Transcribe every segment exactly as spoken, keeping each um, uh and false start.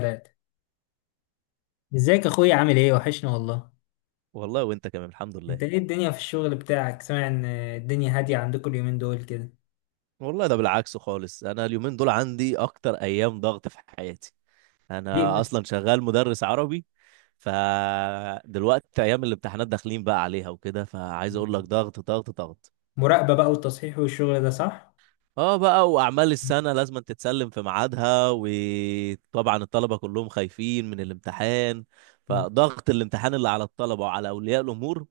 ثلاثة. ازيك اخويا، عامل ايه؟ وحشنا والله. والله وانت كمان، الحمد انت لله. ايه الدنيا في الشغل بتاعك؟ سامع ان الدنيا هادية عندكم اليومين دول كده. والله ده بالعكس خالص. انا اليومين دول عندي اكتر ايام ضغط في حياتي. انا ليه؟ اصلا شغال مدرس عربي. فدلوقتي ايام الامتحانات داخلين بقى عليها وكده، فعايز اقول لك ال- ضغط ضغط ضغط. مراقبة بقى والتصحيح والشغل ده، صح؟ اه بقى، واعمال السنة لازم تتسلم في ميعادها، وطبعا الطلبة كلهم خايفين من الامتحان. مم. فضغط الامتحان اللي على الطلبة وعلى اولياء الامور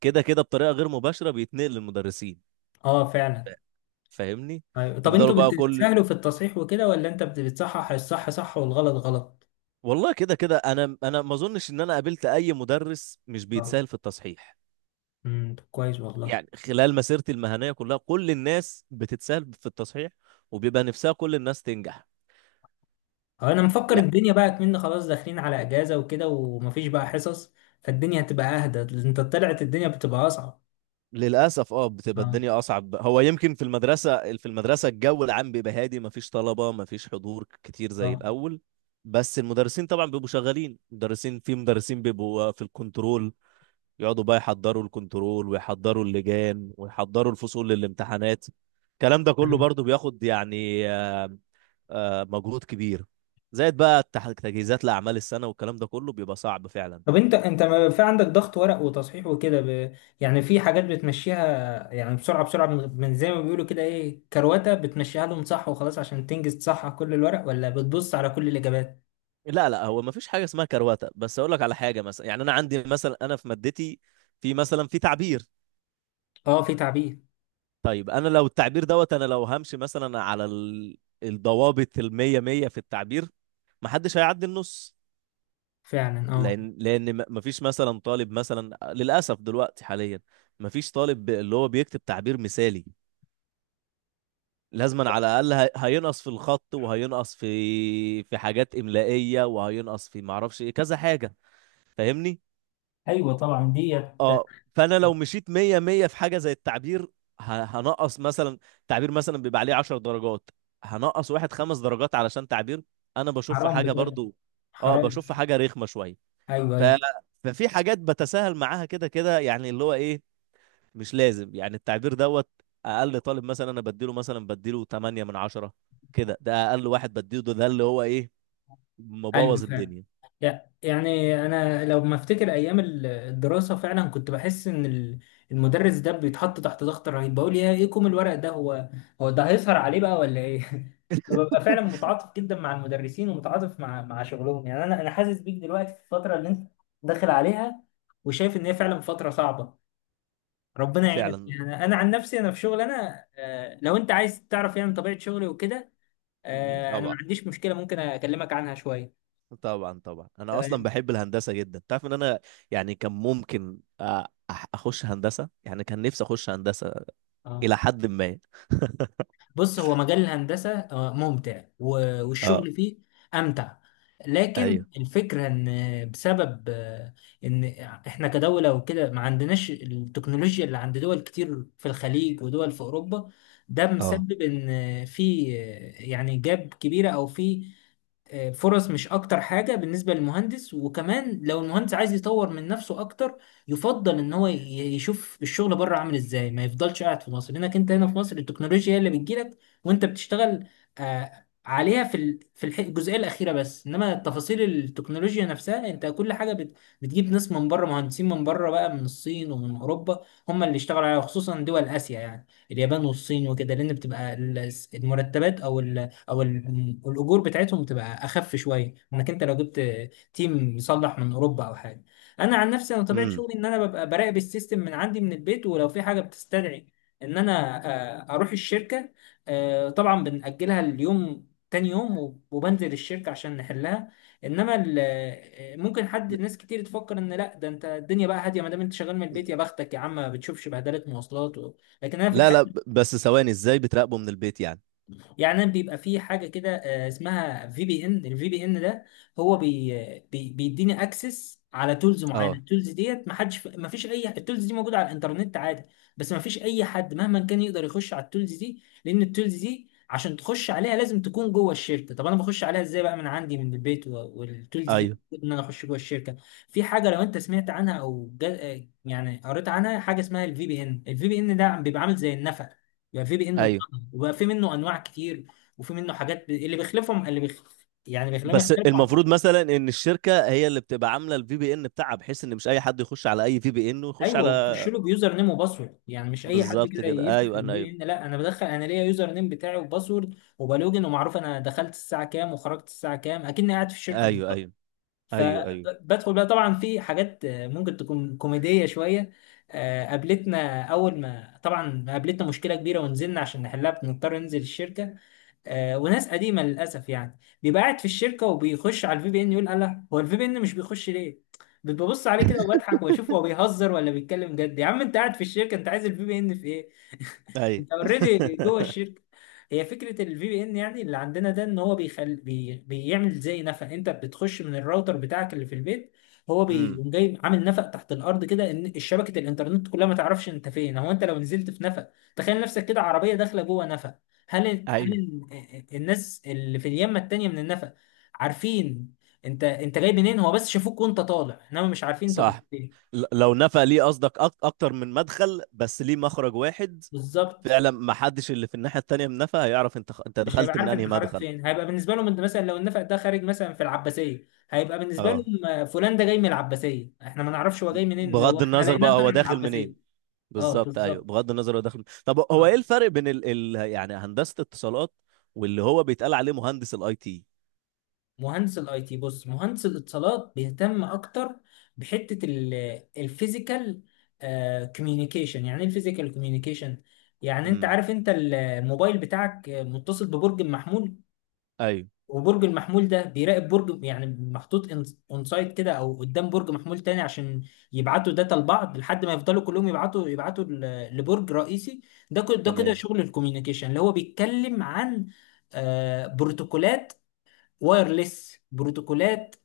كده كده بطريقة غير مباشرة بيتنقل للمدرسين. اه فعلا. فاهمني؟ أيوة. طب يفضلوا انتوا بقى بت- كل... بتسهلوا في التصحيح وكده، ولا انت بت- بتصحح الصح صح والغلط غلط؟ والله كده كده انا انا ما اظنش ان انا قابلت اي مدرس مش اه. بيتسال في التصحيح. امم طب كويس والله. يعني خلال مسيرتي المهنيه كلها كل الناس بتتسال في التصحيح، وبيبقى نفسها كل الناس تنجح. اه انا مفكر يعني الدنيا بقى كمان خلاص داخلين على اجازة وكده، ومفيش بقى حصص، فالدنيا هتبقى اهدى. انت طلعت الدنيا بتبقى اصعب. للاسف اه بتبقى اه. الدنيا اصعب. هو يمكن في المدرسه، في المدرسه الجو العام بيبقى هادي، ما فيش طلبه ما فيش حضور كتير زي اه الاول. بس المدرسين طبعا بيبقوا شغالين، مدرسين في مدرسين بيبقوا في الكنترول، يقعدوا بقى يحضروا الكنترول ويحضروا اللجان ويحضروا الفصول للامتحانات. الكلام ده كله برضو بياخد يعني آه، آه، مجهود كبير. زائد بقى التح- تجهيزات لأعمال السنة والكلام ده كله بيبقى صعب فعلا. طب انت انت ما في عندك ضغط ورق وتصحيح وكده ب... يعني في حاجات بتمشيها، يعني بسرعه بسرعه من... من زي ما بيقولوا كده ايه، كروته، بتمشيها لهم صح وخلاص عشان تنجز تصحح كل الورق، ولا بتبص على كل الاجابات؟ لا لا، هو ما فيش حاجة اسمها كرواتة، بس أقول لك على حاجة مثلا. يعني أنا عندي مثلا، أنا في مادتي في مثلا في تعبير. اه في تعبير. طيب أنا لو التعبير دوت، أنا لو همشي مثلا على ال- الضوابط المية مية في التعبير محدش هيعدي النص. فعلا اه. لان لان ما فيش مثلا طالب مثلا، للاسف دلوقتي حاليا ما فيش طالب ب- اللي هو بيكتب تعبير مثالي. لازما على الاقل هي- هينقص في الخط وهينقص في في حاجات املائيه وهينقص في معرفش ايه كذا حاجه. فاهمني؟ ايوه طبعا ديت. اه، فانا لو مشيت مية مية في حاجه زي التعبير ه- هنقص مثلا. تعبير مثلا بيبقى عليه 10 درجات، هنقص واحد خمس درجات علشان تعبير انا بشوف في حرام حاجه بجد، برضو. اه حرام. بشوف في حاجه رخمه شويه. ايوه ف... ايوه ففي حاجات بتساهل معاها كده كده، يعني اللي هو ايه، مش لازم يعني التعبير دوت. اقل طالب مثلا انا بديله مثلا بديله تمانية من عشرة. كده ده اقل واحد بديله ده, ده اللي هو ايه، ايوه مبوظ فعلا. الدنيا. لا يعني انا لو ما افتكر ايام ال- الدراسه، فعلا كنت بحس ان ال- المدرس ده بيتحط تحت ضغط رهيب، بقول يا ايه كوم الورق ده، هو هو ده هيسهر عليه بقى ولا ايه؟ فببقى فعلا متعاطف جدا مع المدرسين ومتعاطف مع مع شغلهم، يعني انا انا حاسس بيك دلوقتي في الفتره اللي انت داخل عليها، وشايف ان هي فعلا فتره صعبه. ربنا يعينك. فعلا. يعني انا عن نفسي انا في شغل، انا آه، لو انت عايز تعرف يعني طبيعه شغلي وكده، آه، انا ما طبعا، عنديش مشكله، ممكن اكلمك عنها شويه. طبعا طبعا انا اصلا تمام بحب الهندسه جدا. تعرف ان انا يعني كان ممكن أ- أح- اخش هندسه، يعني كان نفسي اخش هندسه اه. الى حد ما. بص هو مجال الهندسة آه، ممتع و- اه. والشغل فيه أمتع. لكن ايوه. الفكرة إن بسبب آه، إن إحنا كدولة وكده ما عندناش التكنولوجيا اللي عند دول كتير في الخليج ودول في أوروبا، ده اه. مسبب إن في آه، يعني جاب كبيرة أو في فرص، مش اكتر حاجة بالنسبة للمهندس. وكمان لو المهندس عايز يطور من نفسه اكتر، يفضل ان هو ي- يشوف الشغل بره عامل ازاي، ما يفضلش قاعد في مصر، لانك انت هنا في مصر التكنولوجيا هي اللي بتجيلك وانت بتشتغل آه، عليها في ال- في الح- الجزئية الأخيرة بس. إنما تفاصيل التكنولوجيا نفسها، أنت كل حاجة بت- بتجيب ناس من بره، مهندسين من بره بقى، من الصين ومن أوروبا، هم اللي اشتغلوا عليها، خصوصا دول آسيا يعني اليابان والصين وكده، لأن بتبقى ال- المرتبات أو او ال- الاجور بتاعتهم تبقى اخف شويه، انك انت لو جبت تيم مصلح من اوروبا او حاجه. انا عن نفسي انا طبيعه امم. شغلي ان انا ببقى براقب السيستم من عندي من البيت، ولو في حاجه بتستدعي ان انا آه، اروح الشركه، آه، طبعا بنأجلها اليوم تاني يوم، وب- وبنزل الشركه عشان نحلها. انما ال- آه، ممكن حد، ناس كتير تفكر ان لا ده انت الدنيا بقى هاديه ما دام انت شغال من البيت، يا بختك يا عم، ما بتشوفش بهدله مواصلات و... لكن انا في لا لا، الحقيقه، بس ثواني، ازاي بتراقبه من البيت يعني؟ يعني بيبقى في حاجه كده آه، اسمها في بي ان. الفي بي ان ده هو بي بي بيديني اكسس على تولز معينه. اه، التولز ديت ما حدش، ما فيش اي، التولز دي موجوده على الانترنت عادي، بس ما فيش اي حد مهما كان يقدر يخش على التولز دي، لان التولز دي عشان تخش عليها لازم تكون جوه الشركه. طب انا بخش عليها ازاي بقى من عندي من البيت و- والتولز دي ايوه ان انا اخش جوه الشركه؟ في حاجه لو انت سمعت عنها او جا- يعني قريت عنها، حاجه اسمها الفي بي ان. الفي بي ان ده بيبقى عامل زي النفق، يعني في بي ان ايوه. اتطرد وبقى في منه انواع كتير، وفي منه حاجات ب... اللي بيخلفهم اللي بيخ... يعني بيخليهم بس يختلفوا عن بعض. المفروض مثلا ان الشركه هي اللي بتبقى عامله الفي بي ان بتاعها، بحيث ان مش اي حد يخش على اي في بي ان ويخش ايوه، على... وتخش له بيوزر نيم وباسورد، يعني مش اي حد بالظبط كده كده، يفتح ايوه. انا البي ان، لا، انا بدخل، انا ليا يوزر نيم بتاعي وباسورد وبلوجن، ومعروف انا دخلت الساعه كام وخرجت الساعه كام، اكني قاعد في الشركه ايوه بالظبط. ايوه ايوه. ايوه ايوه فبدخل بقى. طبعا في حاجات آه، ممكن تكون كوميديه شويه، آه، قابلتنا اول ما طبعا قابلتنا مشكله كبيره ونزلنا عشان نحلها، بنضطر ننزل الشركه، آه، وناس قديمه للاسف يعني بيبقى قاعد في الشركه وبيخش على الفي بي ان، يقول الله، هو الفي بي ان مش بيخش ليه؟ ببص عليه كده وبضحك، واشوف هو بيهزر ولا بيتكلم جد، يا عم انت قاعد في الشركه، انت عايز الفي بي ان في ايه؟ ايوه. انت اوريدي جوه الشركه. هي فكره الفي بي ان يعني اللي عندنا ده، ان هو بيخل... بي... بيعمل زي نفق، انت بتخش من الراوتر بتاعك اللي في البيت، هو امم. بيقوم جاي عامل نفق تحت الارض كده، ان شبكه الانترنت كلها ما تعرفش انت فين. هو انت لو نزلت في نفق، تخيل نفسك كده عربيه داخله جوه نفق، هل هل ايوه. ال- الناس اللي في اليمه التانيه من النفق عارفين انت انت جاي منين؟ هو بس شافوك وانت طالع، انما مش عارفين انت كنت صح. فين ل- لو نفع ليه، قصدك أك- اكتر من مدخل بس ليه مخرج واحد؟ بالظبط. فعلا، ما حدش اللي في الناحيه التانيه من نفع هيعرف انت خ- انت مش هيبقى دخلت من عارف انهي انت خرجت مدخل. فين، هيبقى بالنسبه لهم انت، مثلا لو النفق ده خارج مثلا في العباسيه، هيبقى بالنسبه اه، لهم آه، فلان ده جاي من العباسيه، احنا ما نعرفش هو جاي منين، لو بغض احنا النظر لقيناه بقى طالع هو من داخل العباسيه. منين. اه بالظبط، ايوه بالظبط. بغض النظر هو داخل. طب هو ايه الفرق بين ال... ال... يعني هندسه اتصالات واللي هو بيتقال عليه مهندس الاي تي؟ مهندس الاي تي، بص، مهندس الاتصالات بيهتم اكتر بحته الفيزيكال كوميونيكيشن. يعني ايه الفيزيكال كوميونيكيشن؟ يعني انت امم. عارف انت ال- الموبايل بتاعك متصل ببرج محمول، ايوه. وبرج المحمول ده بيراقب برج، يعني محطوط اون سايد كده او قدام برج محمول تاني، عشان يبعتوا داتا لبعض لحد ما يفضلوا كلهم يبعتوا، يبعتوا ل- لبرج رئيسي. ده كده ده كده تمام. شغل الكوميونيكيشن، اللي هو بيتكلم عن آه، بروتوكولات، وايرلس بروتوكولات،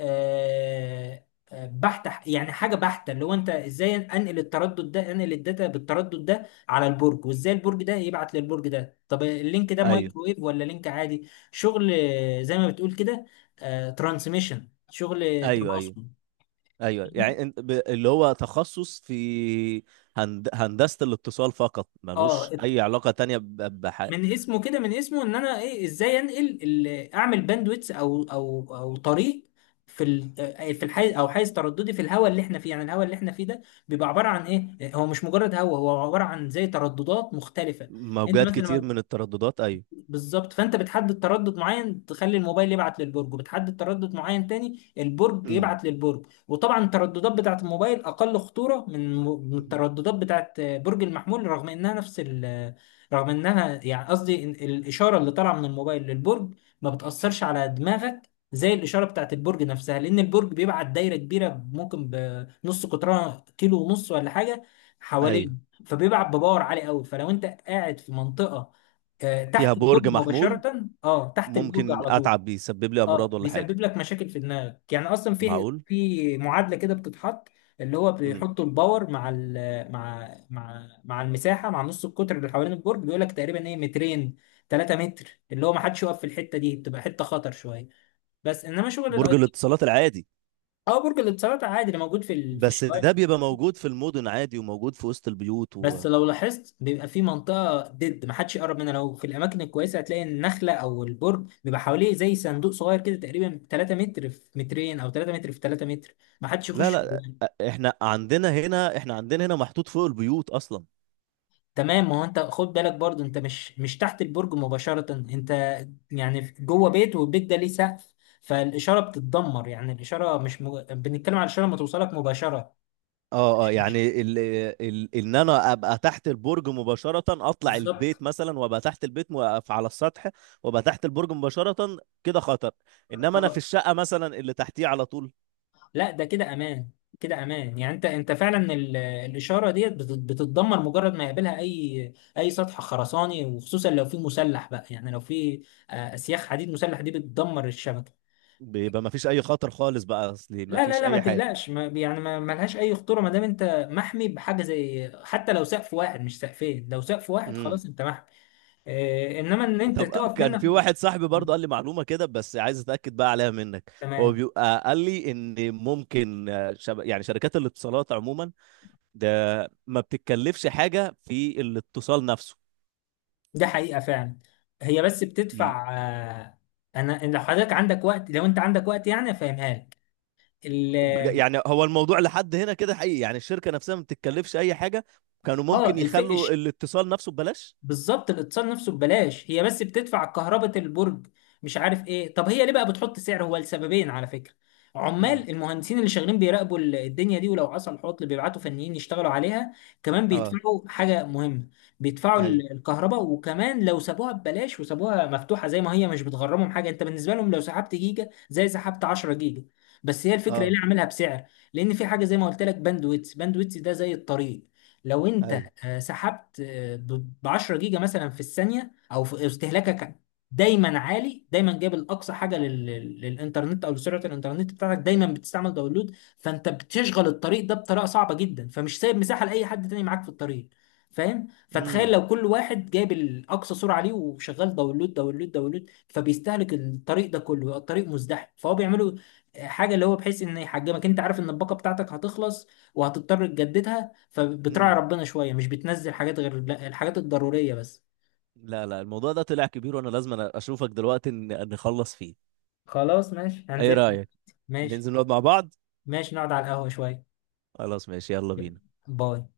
آه، آه، بحتة، يعني حاجة بحتة، اللي هو انت ازاي انقل التردد ده، انقل الداتا بالتردد ده على البرج، وازاي البرج ده يبعت للبرج ده، طب اللينك ده ايوه مايكرويف ولا لينك عادي، شغل آه، زي ما بتقول كده ترانسميشن، شغل ايوه ايوه تباصم. ايوه. فاهمني؟ يعني انت ب... اللي هو تخصص في هند... هندسه الاتصال فقط، اه. ملوش اي علاقه تانية ب... بح... من اسمه كده، من اسمه ان انا ايه، ازاي انقل ال- اعمل باندويتس او او او طريق في ال- آه، في الحيز، او حيز ترددي في الهواء اللي احنا فيه. يعني الهواء اللي احنا فيه ده بيبقى عباره عن ايه، هو مش مجرد هواء، هو عباره عن زي ترددات مختلفه. انت موجات مثلا كتير لما، من الترددات ايوه. بالظبط، فانت بتحدد تردد معين تخلي الموبايل يبعت للبرج، وبتحدد تردد معين تاني البرج امم. يبعت للبرج. وطبعا الترددات بتاعت الموبايل اقل خطورة من من الترددات بتاعت برج المحمول، رغم انها نفس ال، رغم انها، يعني قصدي إن الاشارة اللي طالعة من الموبايل للبرج ما بتأثرش على دماغك زي الإشارة بتاعت البرج نفسها، لأن البرج بيبعت دايرة كبيرة ممكن بنص قطرها كيلو ونص ولا حاجة ايوه. حوالين، فبيبعت بباور عالي قوي. فلو أنت قاعد في منطقة آه، فيها تحت برج البرج محمول مباشرة، اه تحت البرج ممكن على طول، اتعب، بيسبب لي امراض اه ولا حاجه؟ بيسبب لك مشاكل في دماغك. يعني اصلا في معقول. في معادلة كده بتتحط، اللي هو امم. بيحطوا الباور مع ال، مع مع مع المساحة، مع نص القطر اللي حوالين البرج، بيقول لك تقريبا ايه، مترين، تلات متر، اللي هو ما حدش يقف في الحتة دي، بتبقى حتة خطر شوية. بس انما شغل الاي برج تي، الاتصالات العادي؟ اه، برج الاتصالات عادي اللي موجود في ال- في بس الشوارع. ده بيبقى موجود في المدن عادي، وموجود في وسط البيوت و... بس لو لاحظت بيبقى في منطقة ضد محدش يقرب منها، لو في الأماكن الكويسة هتلاقي النخلة أو البرج بيبقى حواليه زي صندوق صغير كده، تقريبا تلات متر في مترين أو تلات متر في تلات متر، محدش لا يخش لا، جواه. احنا عندنا هنا، احنا عندنا هنا محطوط فوق البيوت اصلا. تمام. ما هو أنت خد بالك برضو، أنت مش مش تحت البرج مباشرة، أنت يعني جوه بيت، والبيت ده ليه سقف، فالإشارة بتتدمر. يعني الإشارة مش مج... بنتكلم على الإشارة ما توصلك مباشرة، اه اه، مش مش يعني ال... ال... ان انا ابقى تحت البرج مباشرة، اطلع بالظبط. البيت مثلا وابقى تحت البيت واقف على السطح وابقى تحت البرج مباشرة كده خطر، انما انا في اه. الشقة مثلا اللي تحتيه على طول لا ده كده امان. كده امان، يعني انت انت فعلا ال- الاشاره ديت بت- بتتدمر مجرد ما يقابلها اي اي سطح خرساني، وخصوصا لو في مسلح بقى، يعني لو في آه، اسياخ حديد مسلح دي بتدمر الشبكه. بيبقى ما فيش اي خطر خالص بقى اصلي، ما لا لا فيش لا ما اي تقلقش، ما يعني ما ما لهاش اي خطوره ما دام انت محمي بحاجه، زي حتى لو سقف واحد مش سقفين، لو سقف واحد حاجة. خلاص انت محمي. آه، انما ان انت طب آه، تقف كان منك، في واحد صاحبي برضه قال لي معلومة كده، بس عايز اتأكد بقى عليها منك. هو تمام. بيبقى قال لي ان ممكن آه، شب... يعني شركات الاتصالات عموما ده ما بتتكلفش حاجة في الاتصال نفسه. ده حقيقة فعلا. هي بس ي- بتدفع آه، انا، إن لو حضرتك عندك وقت، لو انت عندك وقت يعني افهمها لك ال- بج- يعني هو الموضوع لحد هنا كده حقيقي، يعني الشركة نفسها ما بتتكلفش اي حاجة؟ كانوا اه. ممكن يخلوا الفقش، الاتصال نفسه ببلاش. بالظبط، الاتصال نفسه ببلاش، هي بس بتدفع كهرباء البرج، مش عارف ايه. طب هي ليه بقى بتحط سعر؟ هو لسببين على فكرة: امم. عمال المهندسين اللي شغالين بيراقبوا ال- الدنيا دي، ولو حصل عطل بيبعتوا فنيين يشتغلوا عليها، كمان اه. بيدفعوا حاجة مهمة، بيدفعوا اي. ال- الكهرباء. وكمان لو سابوها ببلاش وسابوها مفتوحة زي ما هي، مش بتغرمهم حاجة، انت بالنسبة لهم لو سحبت جيجا زي سحبت عشرة جيجا. بس هي الفكرة ايه اه. اللي عاملها بسعر، لان في حاجة زي ما قلت لك، باندويتس، باندويتس ده زي الطريق، لو انت اي. آه، سحبت آه، ب عشرة جيجا مثلا في الثانيه، او في استهلاكك دايما عالي، دايما جايب الاقصى حاجه لل- لل- للانترنت او لسرعه الانترنت بتاعتك، دايما بتستعمل داونلود، فانت بتشغل الطريق ده بطريقه صعبه جدا، فمش سايب مساحه لاي حد تاني معاك في الطريق. فاهم؟ فتخيل امم. لو كل واحد جايب الاقصى سرعه ليه وشغال داونلود داونلود داونلود، فبيستهلك الطريق ده كله، يبقى الطريق مزدحم، فهو بيعملوا آه، حاجه اللي هو بحيث ان يحجمك، انت عارف ان الباقه بتاعتك هتخلص وهتضطر تجددها، فبتراعي امم. ربنا شوية، مش بتنزل حاجات غير لا، الحاجات الضرورية بس. لا لا، الموضوع ده طلع كبير، وانا لازم أنا اشوفك دلوقتي ن- نخلص فيه. خلاص ماشي ايه هنزل. رأيك ماشي. ننزل نقعد مع بعض؟ ماشي نقعد على القهوة شوية. خلاص ماشي، يلا بينا. باي.